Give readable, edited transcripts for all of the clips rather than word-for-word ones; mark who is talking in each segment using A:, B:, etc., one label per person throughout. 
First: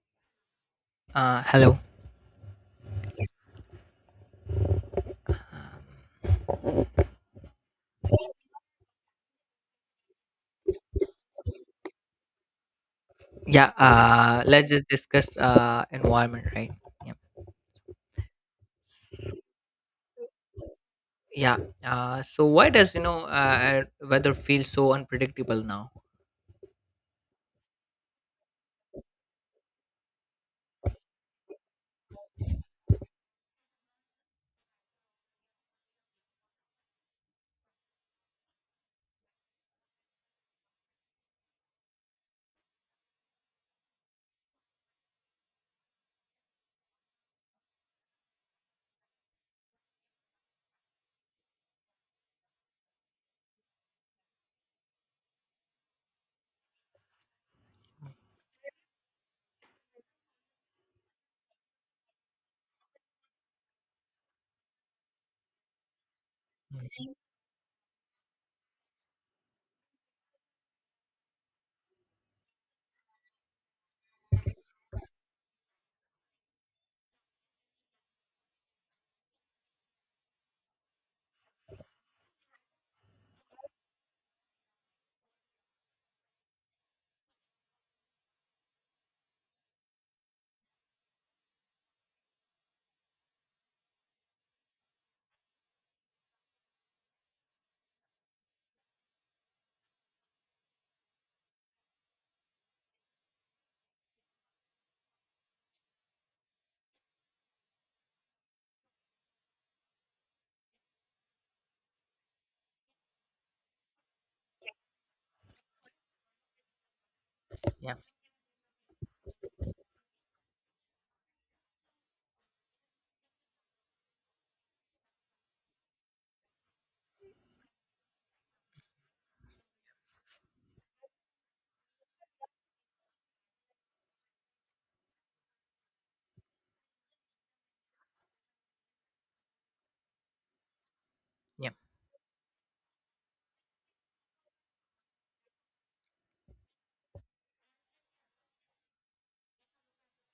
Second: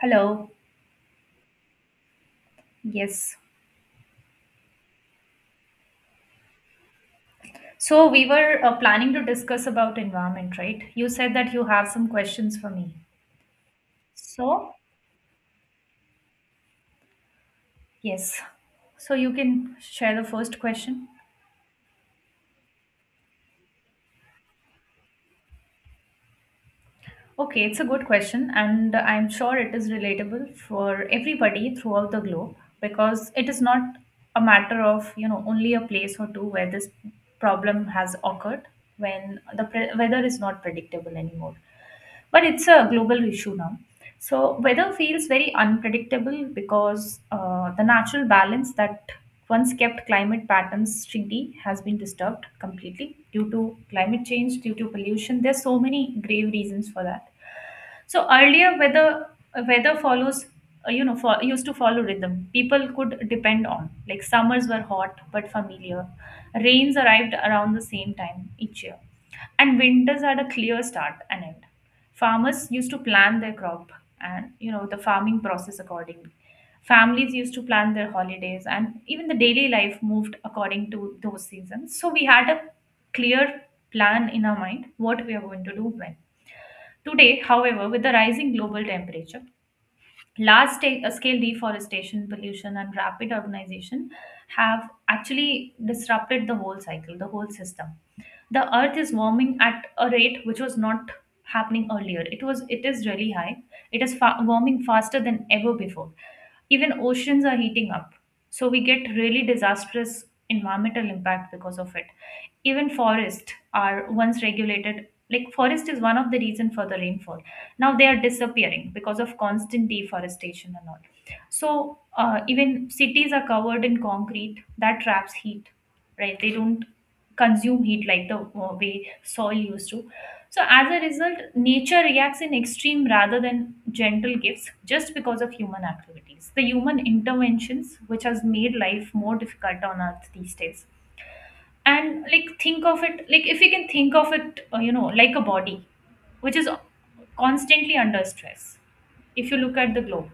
A: Hello.
B: Hello.
A: Yes. So we were planning to discuss about environment, right? You said that you have some questions for me.
B: Yeah. Let's
A: So,
B: just discuss environment, right? Yeah.
A: yes. So you can share the first question.
B: Yeah. So why does weather feel so unpredictable now?
A: Okay, it's a good question, and I'm sure it is relatable for everybody throughout the globe because it is not a matter of, you know, only a place or two where this problem has occurred when the weather is not predictable anymore. But it's a global issue now. So weather feels very unpredictable because the natural balance that once kept climate patterns steady has been disturbed completely due to climate change, due to pollution. There's so many grave reasons for that. So earlier, weather follows you know fo- used to follow rhythm. People could depend on, like, summers were hot but familiar. Rains
B: Mhm.
A: arrived around the same time each year, and winters had a clear start and end. Farmers used to plan their crop and, you know, the farming process accordingly. Families used to plan their holidays, and even the daily life moved according to those seasons, so we had a clear plan in our mind what we are going to do when. Today, however, with the rising global temperature, large scale deforestation, pollution, and rapid urbanization have actually disrupted the whole cycle, the whole system. The earth is warming at a rate which was not happening earlier. It is really high. It is warming faster than ever before. Even oceans are heating up. So we get really disastrous environmental impact because of it. Even forests are once regulated. Like, forest is one of the reason for the rainfall.
B: Yeah.
A: Now they are disappearing because of constant deforestation and all. So even cities are covered in concrete that traps heat, right? They don't consume heat like the way soil used to. So as a result, nature reacts in extreme rather than gentle gifts, just because of human activities, the human interventions, which has made life more difficult on earth these days.
B: Yeah.
A: And, like, think of it, like, if you can think of it, like a body which is constantly under stress. If you look at the globe,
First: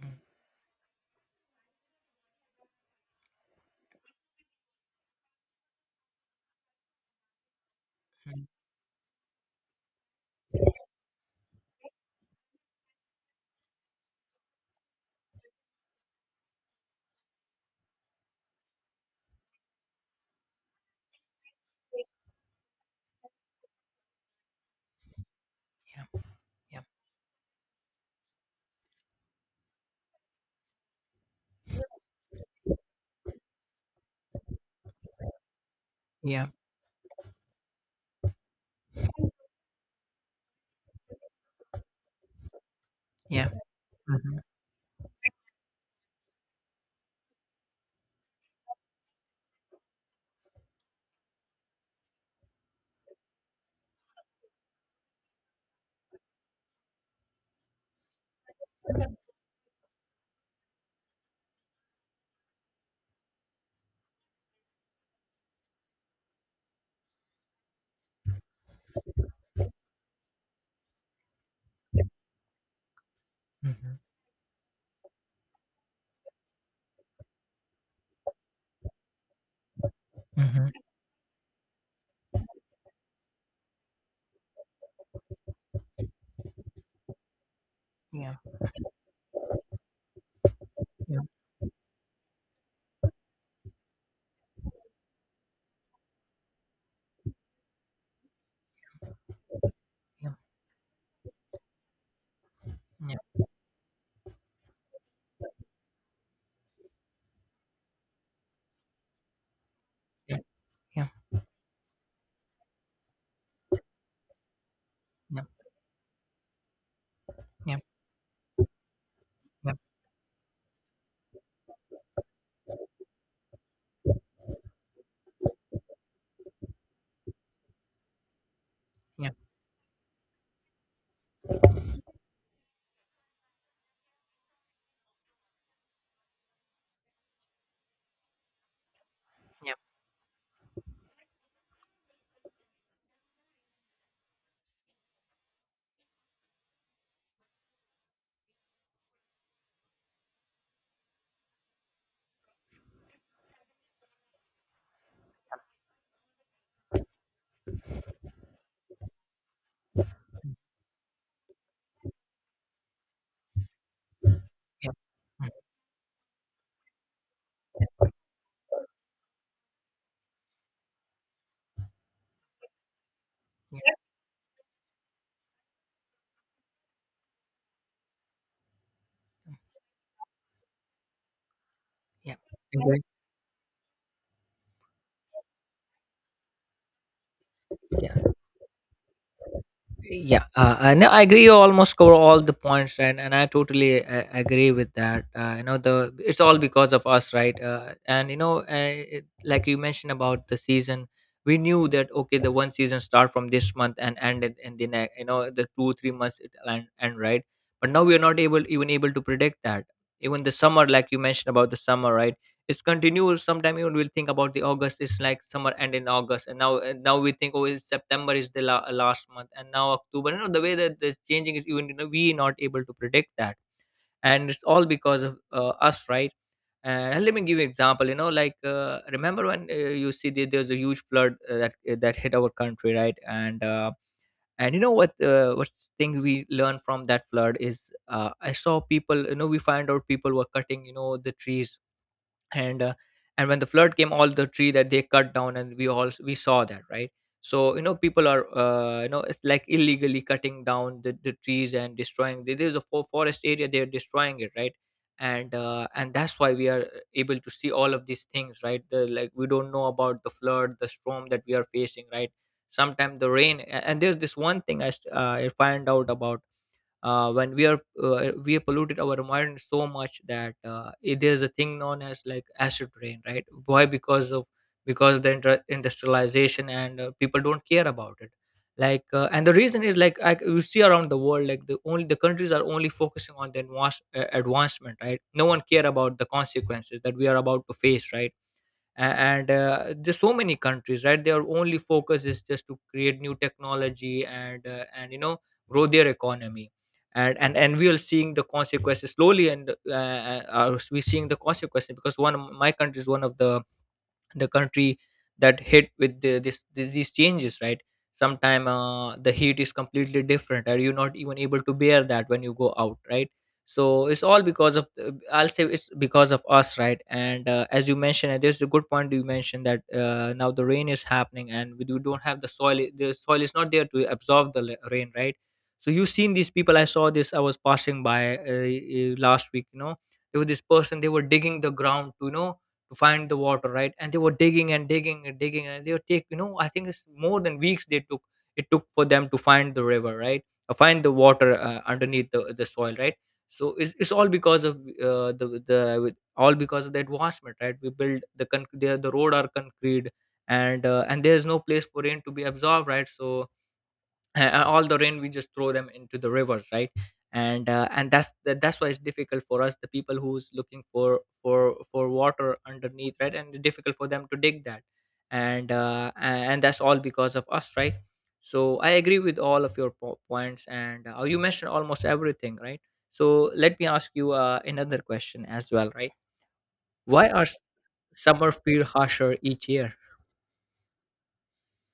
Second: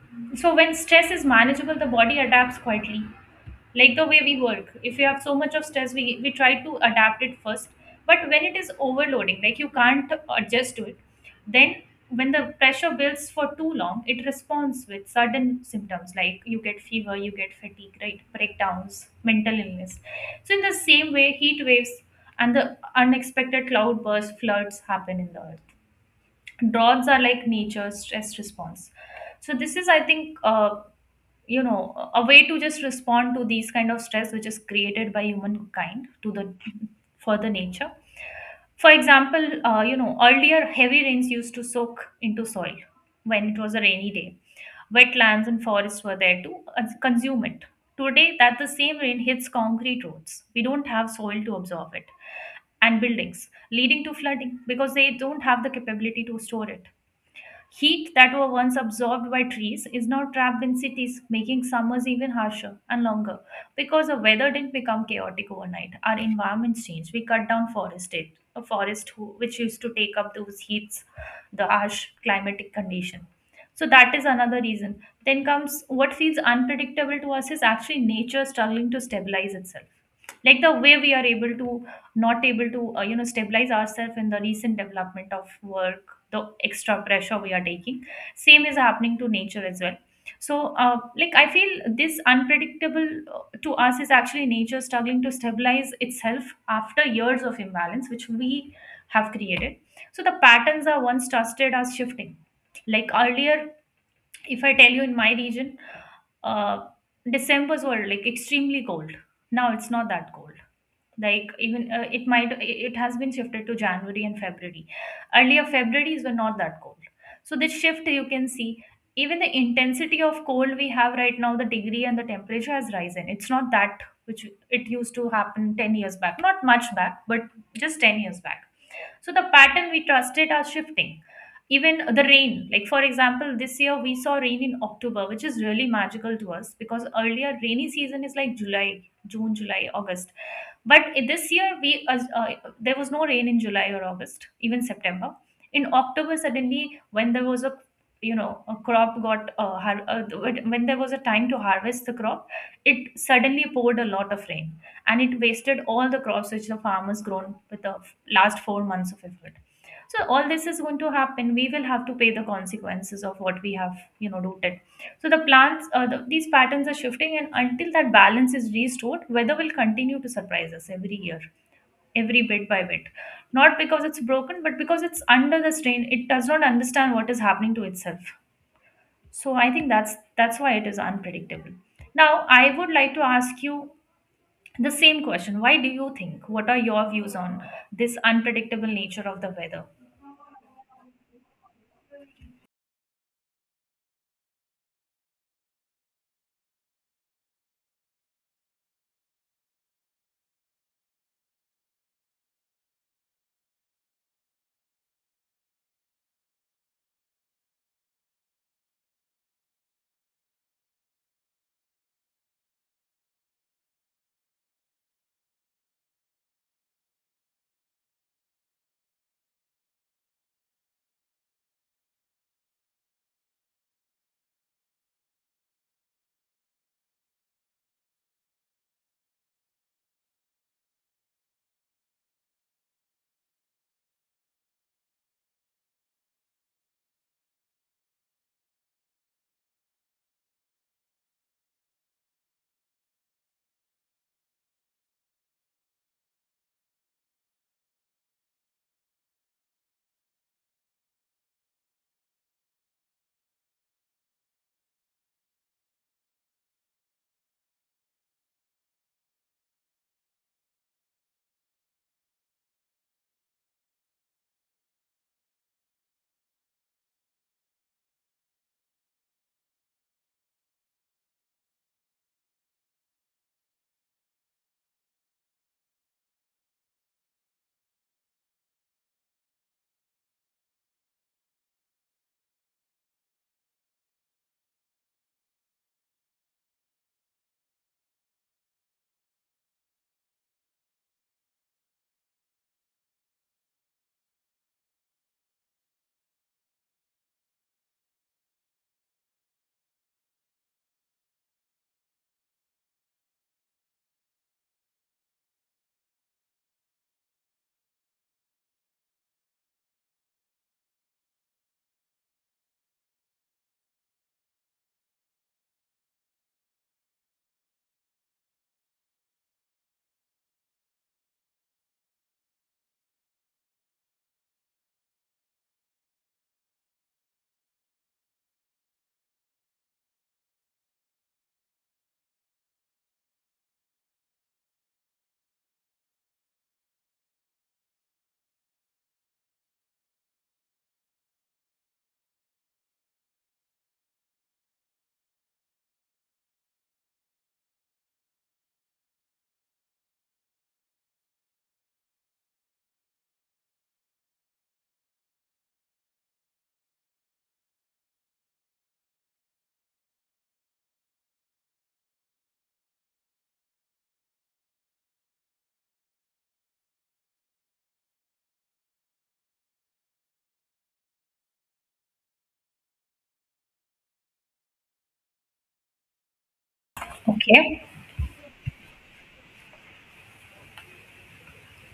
B: Mhm.
A: so when stress is manageable, the body adapts quietly, like the way we work. If you have so much of stress, we try to adapt it first. But when it is overloading, like, you can't adjust to it. Then when the pressure builds for too long, it responds with sudden symptoms, like you get fever, you get fatigue, right, breakdowns, mental illness. So in the same way, heat waves and the unexpected cloud bursts, floods happen in the earth.
B: Yeah. Yeah.
A: Droughts are like nature's stress response. So this is, I think, a way to just respond to these kind of stress which is created by humankind to the,
B: Yeah.
A: for the nature. For example, earlier heavy rains used to soak into soil when
B: Yeah.
A: it was a rainy day.
B: Mm-hmm.
A: Wetlands and forests were there to consume it. Today, that the same rain hits concrete roads. We don't have soil to absorb it, and buildings, leading to flooding because they don't have the capability to store it. Heat that were once absorbed by trees is now trapped in cities, making summers even harsher and longer. Because the weather didn't become chaotic overnight, our environments changed. We cut down forested a forest which used to take up those heats, the harsh climatic condition. So
B: Mm-hmm.
A: that is another reason. Then comes what feels unpredictable to us is actually nature struggling to stabilize itself, like
B: Mm-hmm.
A: the way we are able to not able to, stabilize ourselves in the recent development of work, the extra pressure we are taking.
B: Yeah.
A: Same is happening to nature as well. So
B: Yeah.
A: like, I feel this unpredictable, uh, to us is actually nature struggling to stabilize itself after years of imbalance which we have created. So
B: Yeah.
A: the patterns are once trusted are shifting. Like,
B: Yeah.
A: earlier, if I tell you, in my region, uh, Decembers were like extremely cold. Now it's not that
B: Yeah.
A: cold.
B: Yeah.
A: Like, even, it might, it has been shifted to January and February.
B: Yeah.
A: Earlier Februarys were not that cold. So
B: Yeah.
A: this shift you can see. Even the intensity of cold we have right now, the degree and the temperature has risen. It's not that which it used to happen 10 years back, not much back, but just 10 years back.
B: Yeah.
A: So the pattern we trusted are shifting. Even the rain, like, for example, this year we saw rain in October, which is really magical to us because earlier rainy season is like July, June,
B: Yeah.
A: July, August. But in this year we there was no rain in July or August, even September. In October, suddenly when there was a, when there was a time to harvest the crop, it suddenly poured a lot of rain, and it wasted all the crops which the farmers grown with the last 4 months of effort. So all this is going to happen. We will have to pay the consequences of what we have, rooted.
B: Yeah.
A: So
B: Yeah. Mhm.
A: these patterns are shifting, and until that balance is restored, weather will continue to surprise us every year, every bit by bit. Not
B: Yeah.
A: because it's broken, but because it's under the strain. It does not understand what is happening to itself. So I think that's why it is unpredictable. Now
B: Yeah.
A: I would
B: Agree.
A: like to ask you the same question. Why do you think? What are your views on this
B: Yeah.
A: unpredictable nature of the weather?
B: Yeah. And I agree, you almost cover all the points, and I totally agree with that. The, it's all because of us, right? And you know It, like you mentioned about the season, we knew that, okay, the one season start from this month and ended in the next, the 2-3 months, it end, right? But now we are not able, even able to predict that. Even the summer, like you mentioned about the summer, right? It's continuous. Sometime you will think about the August is like summer end in August. And now we think, oh, is September is the last month, and now October. The way that this changing is, even you know we not able to predict that. And it's all because of us, right? And let me give you an example. Like, remember when, you see that there's a huge flood, that hit our country, right? And what, what thing we learn from that flood is, I saw people. We find out people were cutting, the trees. And uh, and when the flood came, all the tree that they cut down, and we all, we saw that, right? So, people are, it's like illegally cutting down the trees and destroying there's a forest area, they're destroying it, right? And that's why we are able to see all of these things, right? The like, we don't know about the flood, the storm that we are facing, right? Sometimes the rain, and there's this one thing I find out about. When we have polluted our environment so much that, there's a thing known as like acid rain, right? Why? Because of, because of the industrialization, and people don't care about it. Like, and the reason is like, you see around the world, like the only the countries are only focusing on the advancement, right? No one care about the consequences that we are about to face, right? a- and There's so many countries, right? Their only focus is just to create new technology, and grow their economy. And we are seeing the consequences slowly, and we're seeing the consequences because one of my country is one of the country that hit with this these changes, right? Sometime, the heat is completely different, or you're not even able to bear that when you go out, right? So it's all because of I'll say it's because of us, right? And as you mentioned, and there's a good point you mentioned that, now the rain is happening, and we don't have the soil, the soil is not there to absorb the rain, right? So you've seen these people. I saw this, I was passing by, last week. There was this person, they were digging the ground to, to find the water, right? And they were digging and digging and digging, and they would take, I think it's more than weeks they took, it took for them to find the river, right? Or find the water, underneath the soil, right? So it's all because of, all because of the advancement, right? We build the road are concrete. And there is no place for rain to be absorbed, right? So, all the rain we just throw them into the rivers, right? And that's why it's difficult for us, the people who's looking for water underneath, right? And it's difficult for them to dig that. And uh, a- and that's all because of us, right? So I agree with all of your points, and you mentioned almost everything, right? So let me ask you another question as well, right? why are s-
A: Okay.
B: summer feel harsher each year?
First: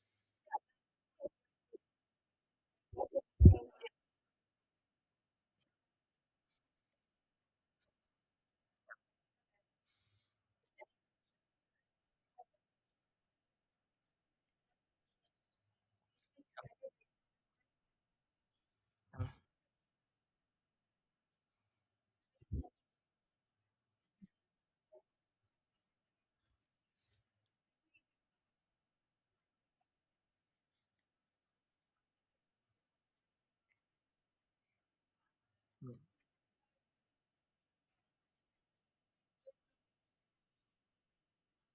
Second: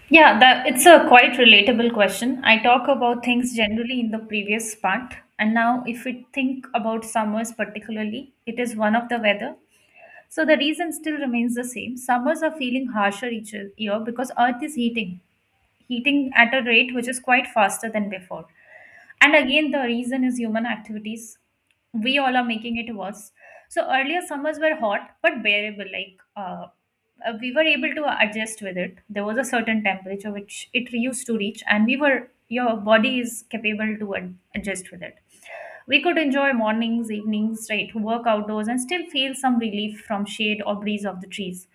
A: Yeah, that it's a quite relatable question. I talk about things generally in the previous part, and now if we think about summers particularly, it is one of the weather. So the reason still remains the same. Summers are feeling harsher each year because Earth is heating at a rate which is quite faster than before. And again, the reason is human activities. We all are making it worse. So earlier summers were hot but bearable, like, we were able to adjust with it. There was a certain temperature which it used to reach, and we were your body is capable to adjust with it.
B: Hmm.
A: We could enjoy mornings, evenings, right, work outdoors, and still feel some relief from shade or breeze of the trees.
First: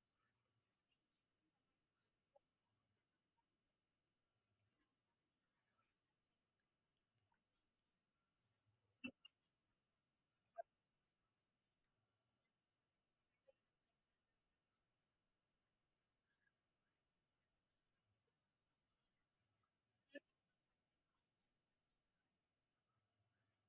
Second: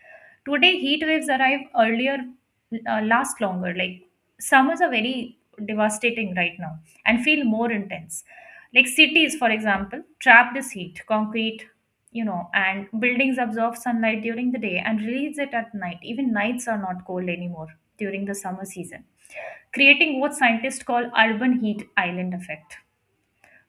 A: Today, heat waves arrive earlier, last longer. Like, summers are very devastating right now and feel more intense. Like, cities, for example, trap this heat. Concrete, and buildings absorb sunlight during the day and release it at night. Even nights are not cold anymore during the summer season, creating what scientists call urban heat island effect.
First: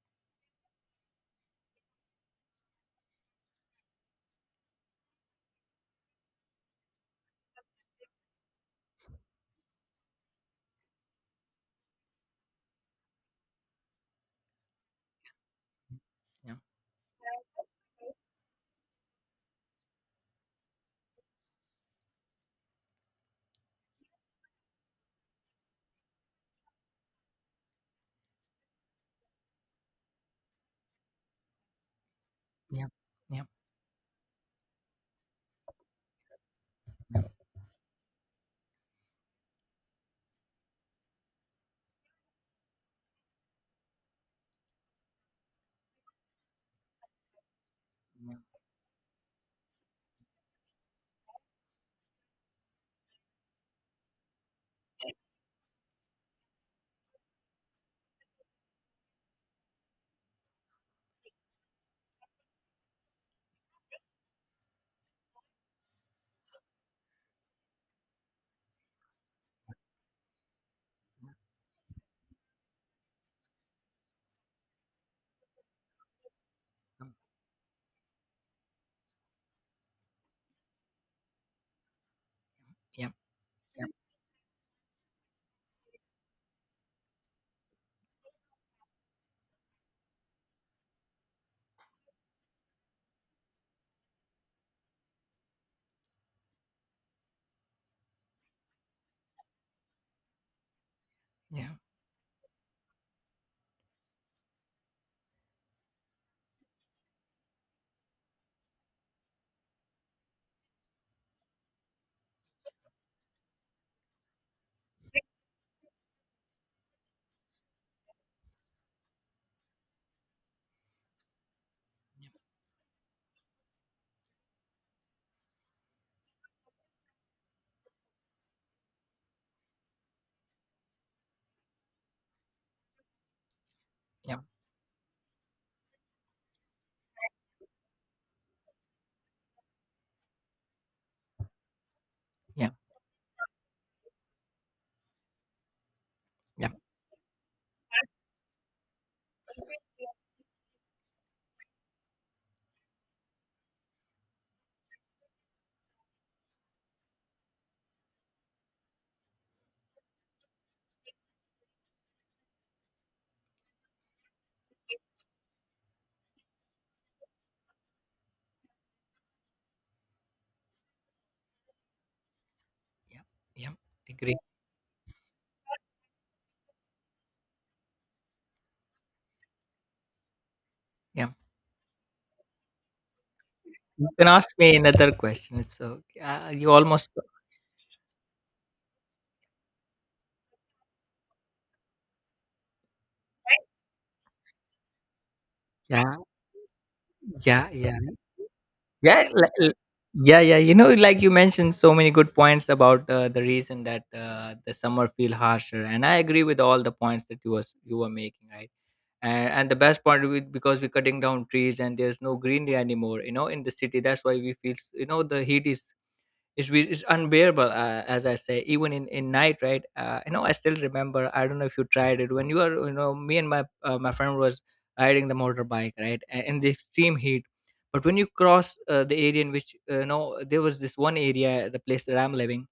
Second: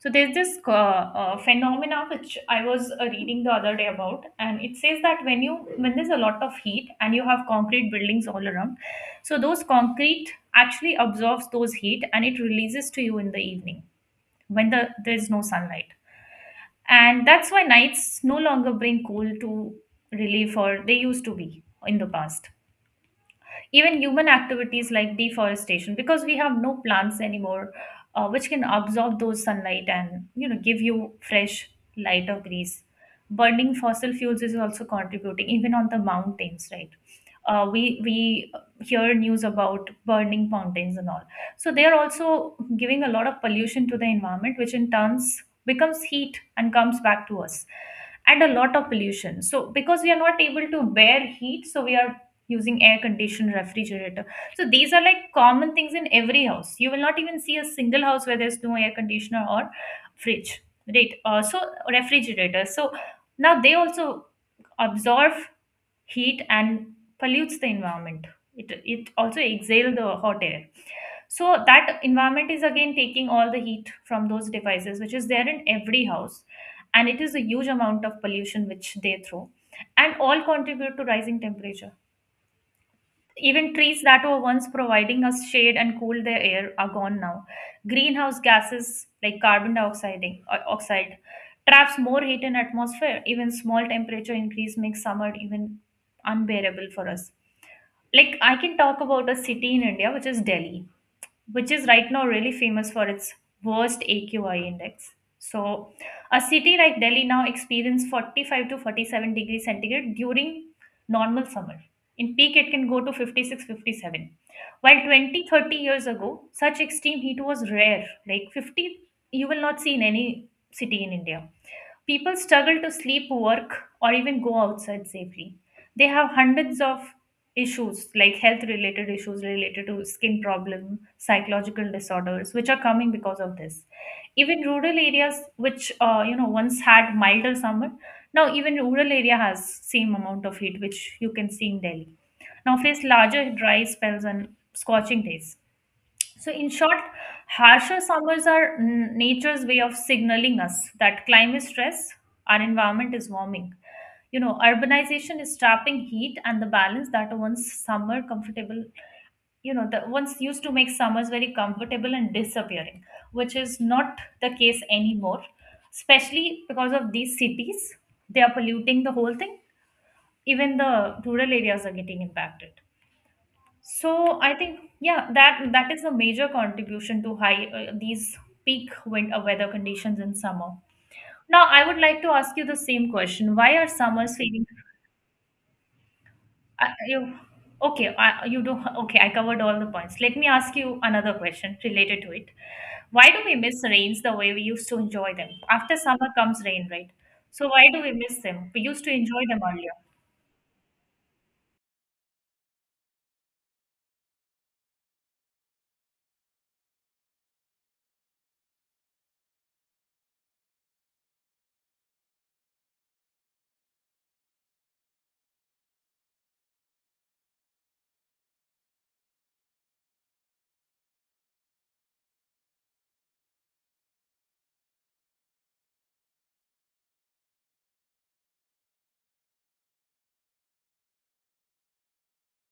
A: So there's this phenomena which I was reading the other day about, and it says that when there's a lot of heat and you have concrete buildings all around, so those concrete actually absorbs those heat and it releases to you in the evening when there's no sunlight.
B: Yeah,
A: And that's why nights no longer bring cool to relief or they used to be in the past. Even human activities like deforestation, because we have no plants anymore, which can absorb those sunlight and, give you fresh light of grease.
B: yeah, yeah,
A: Burning fossil fuels is also contributing, even on the mountains, right? We hear news about burning mountains and all, so they are also giving a lot of pollution to the environment, which in turns becomes heat and comes back to us,
B: yeah,
A: and a lot of pollution. So because we are not able to bear heat, so we are using air conditioned refrigerator. So these are like common things in every house. You will not even see a single house where there's no air conditioner or fridge, right? So refrigerator, so now they also absorb heat and pollutes the environment. It also exhale the hot air. So that environment is again taking all the heat from those devices which is there in every house,
B: yeah,
A: and it is a huge amount of pollution which they throw and all contribute to rising temperature.
B: yeah,
A: Even trees that were once providing us shade and cooled the air are gone now. Greenhouse gases like carbon dioxide, oxide, traps more heat in atmosphere. Even small temperature increase makes summer even unbearable for us. Like, I can talk about a city in India, which is Delhi,
B: yeah.
A: which is right now really famous for its worst AQI index. So a city like Delhi now experiences 45 to 47 degrees centigrade during normal summer. In peak, it can go to 56, 57. While 20, 30 years ago, such extreme heat was rare. Like, 50, you will not see in any city in India. People struggle to sleep, work, or even go outside safely. They have hundreds of issues like health related issues related to skin problem, psychological disorders, which are coming because of this.
B: Yeah,
A: Even rural areas, which once had milder summer, now even rural area has same amount of heat, which you can see in Delhi.
B: yeah,
A: Now face larger dry spells and scorching days. So, in
B: yeah,
A: short, harsher summers are nature's way of signaling us that climate stress, our environment is warming. Urbanization is trapping heat and the balance that once summer comfortable, that once used to make summers very comfortable and disappearing, which is not the case anymore, especially because of these cities. They are polluting the whole thing. Even the rural areas are getting impacted.
B: yeah, yeah. Agree.
A: So I think, yeah, that is a major contribution to high these peak wind weather conditions in summer.
B: Yeah.
A: Now I would like to ask you the same question. Why are
B: You can
A: summers
B: ask
A: feeling?
B: me another question, it's okay. You
A: Uh,
B: almost.
A: you, okay, I, you do. Okay, I covered all the points. Let me ask you another question related to it. Why do we miss rains the way we used to enjoy them? After
B: Yeah,
A: summer comes rain, right? So
B: yeah,
A: why
B: yeah.
A: do we miss them? We used to
B: Yeah,
A: enjoy
B: li
A: them
B: li
A: earlier.
B: yeah, yeah, like you mentioned so many good points about, the reason that, the summer feel harsher, and I agree with all the points that you were making, right? And the best part with, because we're cutting down trees and there's no greenery anymore, in the city, that's why we feel, the heat is, it's unbearable, as I say, even in night, right? I still remember, I don't know if you tried it, when you are, me and my, my friend was riding the motorbike, right? In the extreme heat. But when you cross, the area in which, there was this one area, the place that I'm living,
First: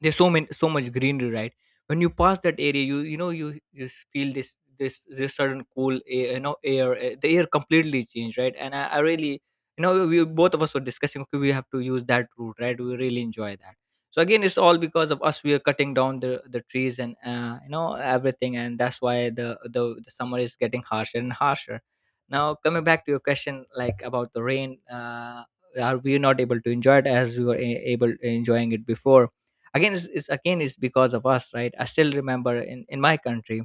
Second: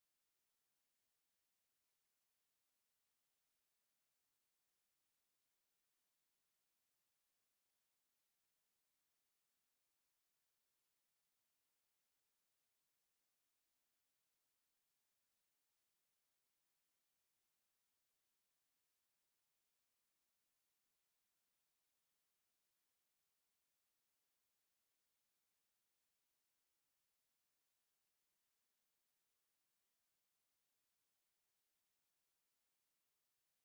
B: there's so much greenery, right? When you pass that area, you just feel this certain cool air, the air completely changed, right? And I really, we both of us were discussing, okay, we have to use that route, right? We really enjoy that. So again, it's all because of us. We are cutting down the trees, and everything, and that's why the summer is getting harsher and harsher. Now coming back to your question, like about the rain, are we not able to enjoy it as we were able enjoying it before? Again, it's because of us, right? I still remember in my country,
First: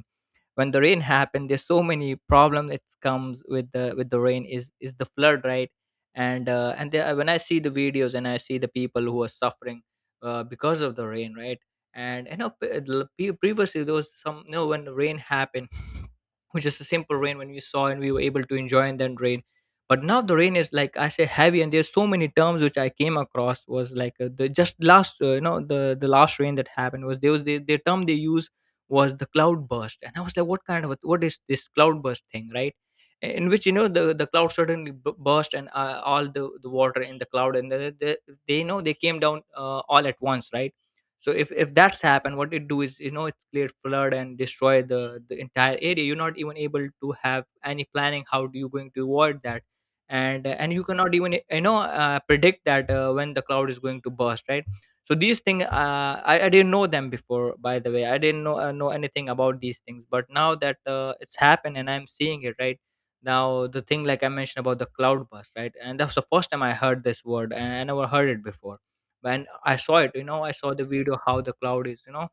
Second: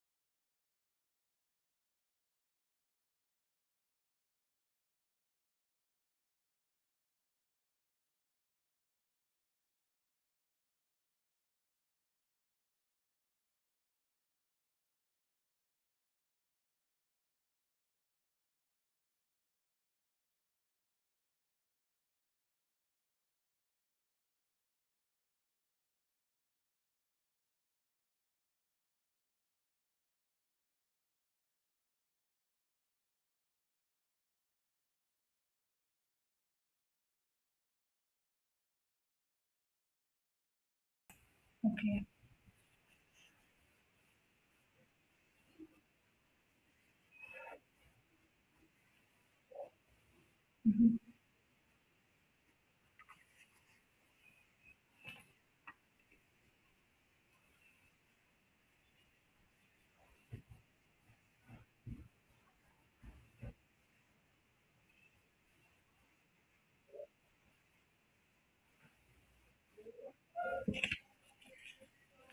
B: when the rain happened, there's so many problems it comes With the rain is the flood, right? And when I see the videos, and I see the people who are suffering, because of the rain, right? And, previously there was some, when the rain happened which is a simple rain, when we saw, and we were able to enjoy, and then rain. But now the rain is, like I say, heavy. And there's so many terms which I came across was like, the just last you know the last rain that happened was, there was the term they use was the cloud burst. And I was like, what kind of what is this cloud burst thing, right? In which, the cloud suddenly burst, and all the water in the cloud, and they, they came down, all at once, right? So if that's
A: Okay.
B: happened, what it do is, it cleared flood and destroy the entire area. You're not even able to have any planning, how do you going to avoid that. And you
A: Mm-hmm.
B: cannot even, predict that, when the cloud is going to burst, right? So these things, I didn't know them before. By the way, I didn't know, anything about these things. But now that, it's happened, and I'm seeing it, right? Now the thing, like I mentioned about the cloud burst, right? And that was the first time I heard this word, and I never heard it before. When I saw it, I saw the video, how the cloud is,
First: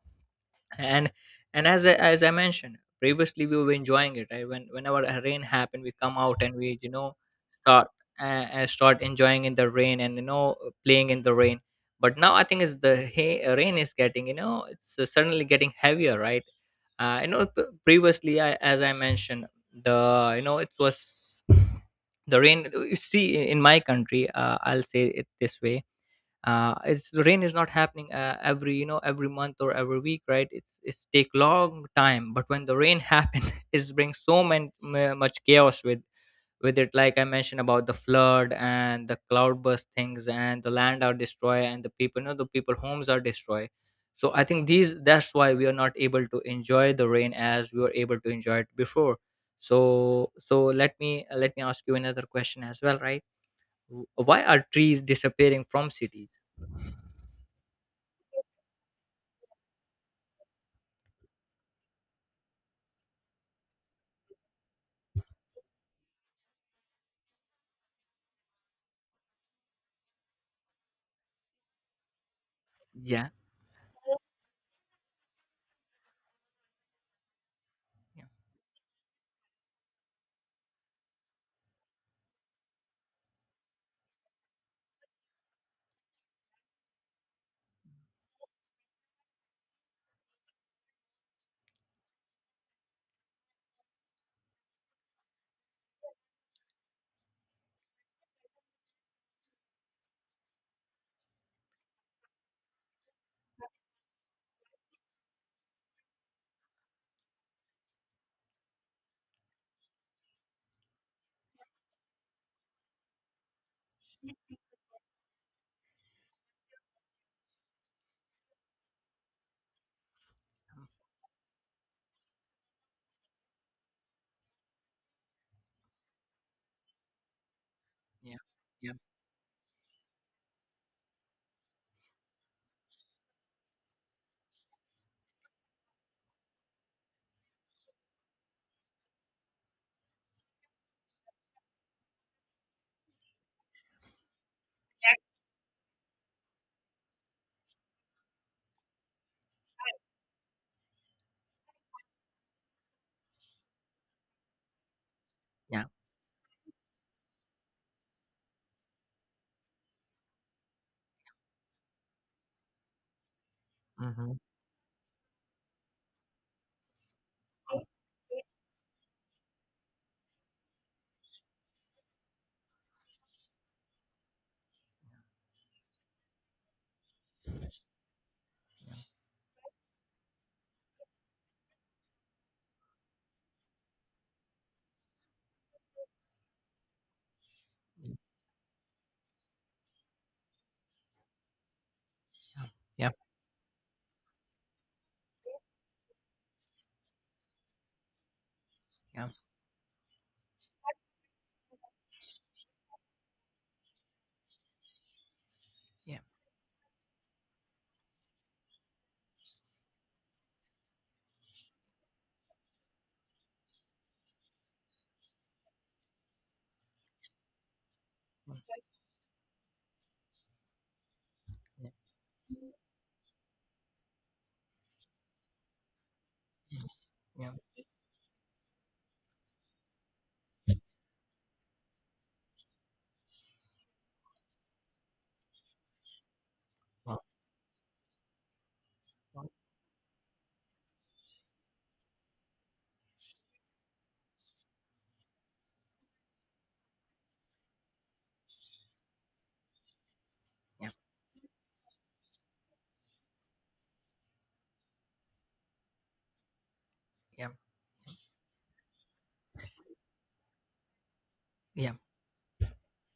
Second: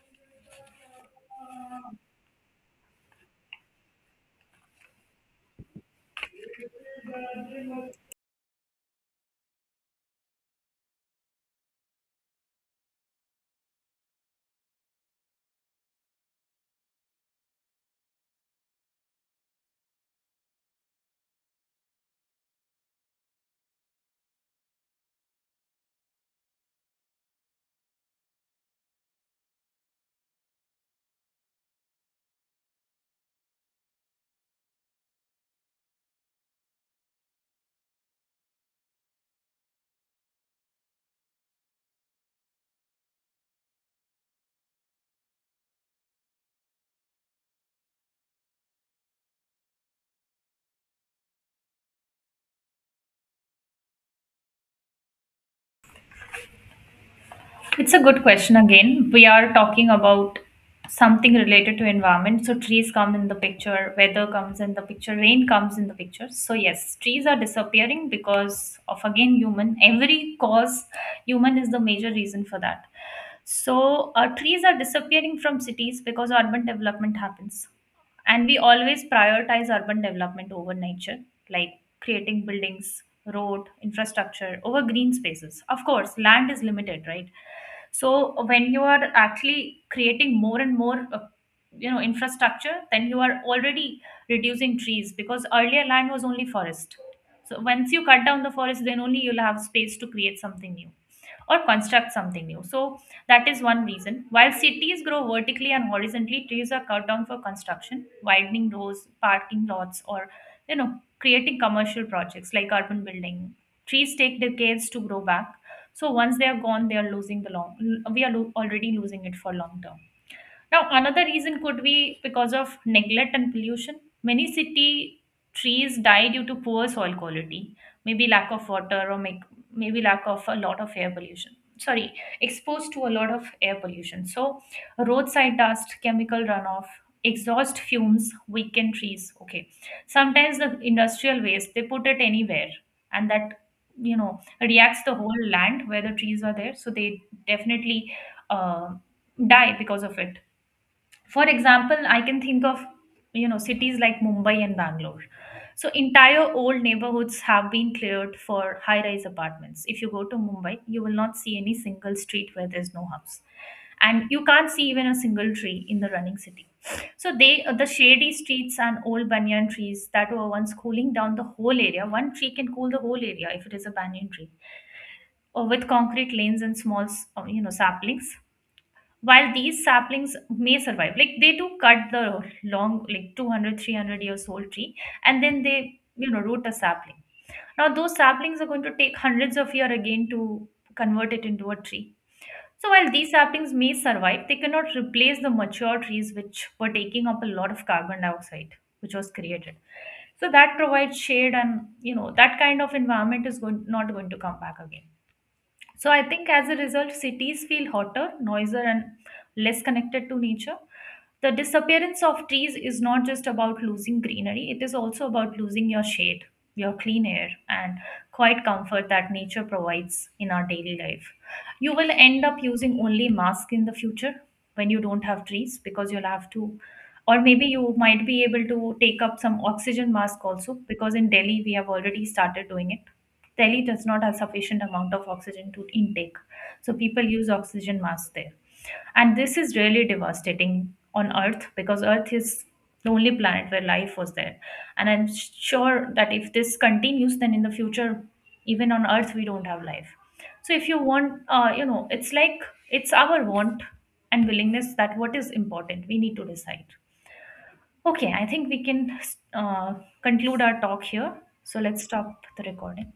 B: and and as I mentioned previously, we were enjoying it. Right? When whenever a rain happened, we come out and we, start, uh, start enjoying in the rain, and, playing in the rain. But now I think it's rain is getting, it's, suddenly getting heavier, right? Previously, as I mentioned, the you know it was the rain. You see, in my country, I'll say it this way. It's The rain is not happening, every, every month or every week, right? It's take long time. But when the rain happen it brings so many much chaos with it, like I mentioned about the flood and the cloudburst things, and the land are destroyed, and the people, the people homes are destroyed. So I think these that's why we are not able to enjoy the rain as we were able to enjoy it before. So let me ask you another question as well, right? Why are trees disappearing from cities?
A: It's a good question again. We are talking about something related to environment. So trees come in the picture, weather comes in the picture, rain comes in the picture. So yes, trees are disappearing because of again human. Every cause human is the major reason for that.
B: Yeah,
A: So trees are disappearing from cities because urban development happens,
B: yeah,
A: and we always prioritize urban development over nature, like creating buildings, road infrastructure over green spaces. Of course, land is limited, right? So when you are actually creating more and more infrastructure, then you are already reducing trees because earlier land was only forest. So once you cut down the forest, then only you'll have space to create something new or construct something new. So that is one reason. While cities grow vertically and horizontally, trees are cut down for construction, widening roads, parking lots, or creating commercial projects like urban building. Trees take decades to grow back. So once they are gone, they are losing the long. We are already losing it for long term. Now, another reason could be because of neglect and pollution. Many city trees die due to poor soil quality, maybe
B: yeah,
A: lack of
B: yeah,
A: water, or maybe lack of a lot of air pollution. Sorry, exposed to a lot of air pollution. So, roadside dust, chemical runoff, exhaust fumes weaken trees. Okay, sometimes the industrial waste they put it anywhere, and that reacts the whole land where the trees are there. So they definitely uh, die because of it. For example, I can think of cities like Mumbai and Bangalore.
B: yeah.
A: So entire old neighborhoods have been cleared for high rise apartments. If you go to Mumbai, you will not see any single street where there's no house, and
B: Mm-hmm.
A: you can't see even a single tree in the running city. So the shady streets and old banyan trees that were once cooling down the whole area, one tree can cool the whole area if it is a banyan tree, or with concrete lanes and small saplings. While these saplings may survive, like they do cut the long like 200, 300 years old tree, and then they root a sapling. Now those saplings are going to take hundreds of years again to convert it into a tree. So
B: Yeah,
A: while
B: yeah,
A: these saplings may survive, they cannot replace the mature trees which were taking up a lot of carbon dioxide which
B: yeah,
A: was created. So that provides shade, and that kind of environment is going, not going to come back again. So
B: yeah,
A: I think, as a result, cities feel hotter, noisier, and less connected to nature. The disappearance of trees is not just about losing greenery, it is also about losing your shade, your clean air, and quiet
B: yeah,
A: comfort that nature provides in our daily life. You will end up using only mask in the future when you don't have trees because you'll have to,
B: yeah,
A: or
B: yeah,
A: maybe you might be able to take up some oxygen mask also, because in Delhi we have already started doing it. Delhi does not have sufficient amount of oxygen to intake. So people use oxygen mask there. And this is really devastating on Earth, because Earth is the only planet where life was there. And I'm sure that if this continues, then in the future, even on Earth, we don't have life. So if
B: yeah,
A: you want, it's like it's our want and willingness that what is important, we need to decide.
B: yeah.
A: Okay, I think we can uh, conclude our talk here. So
B: Yeah.
A: let's stop the recording.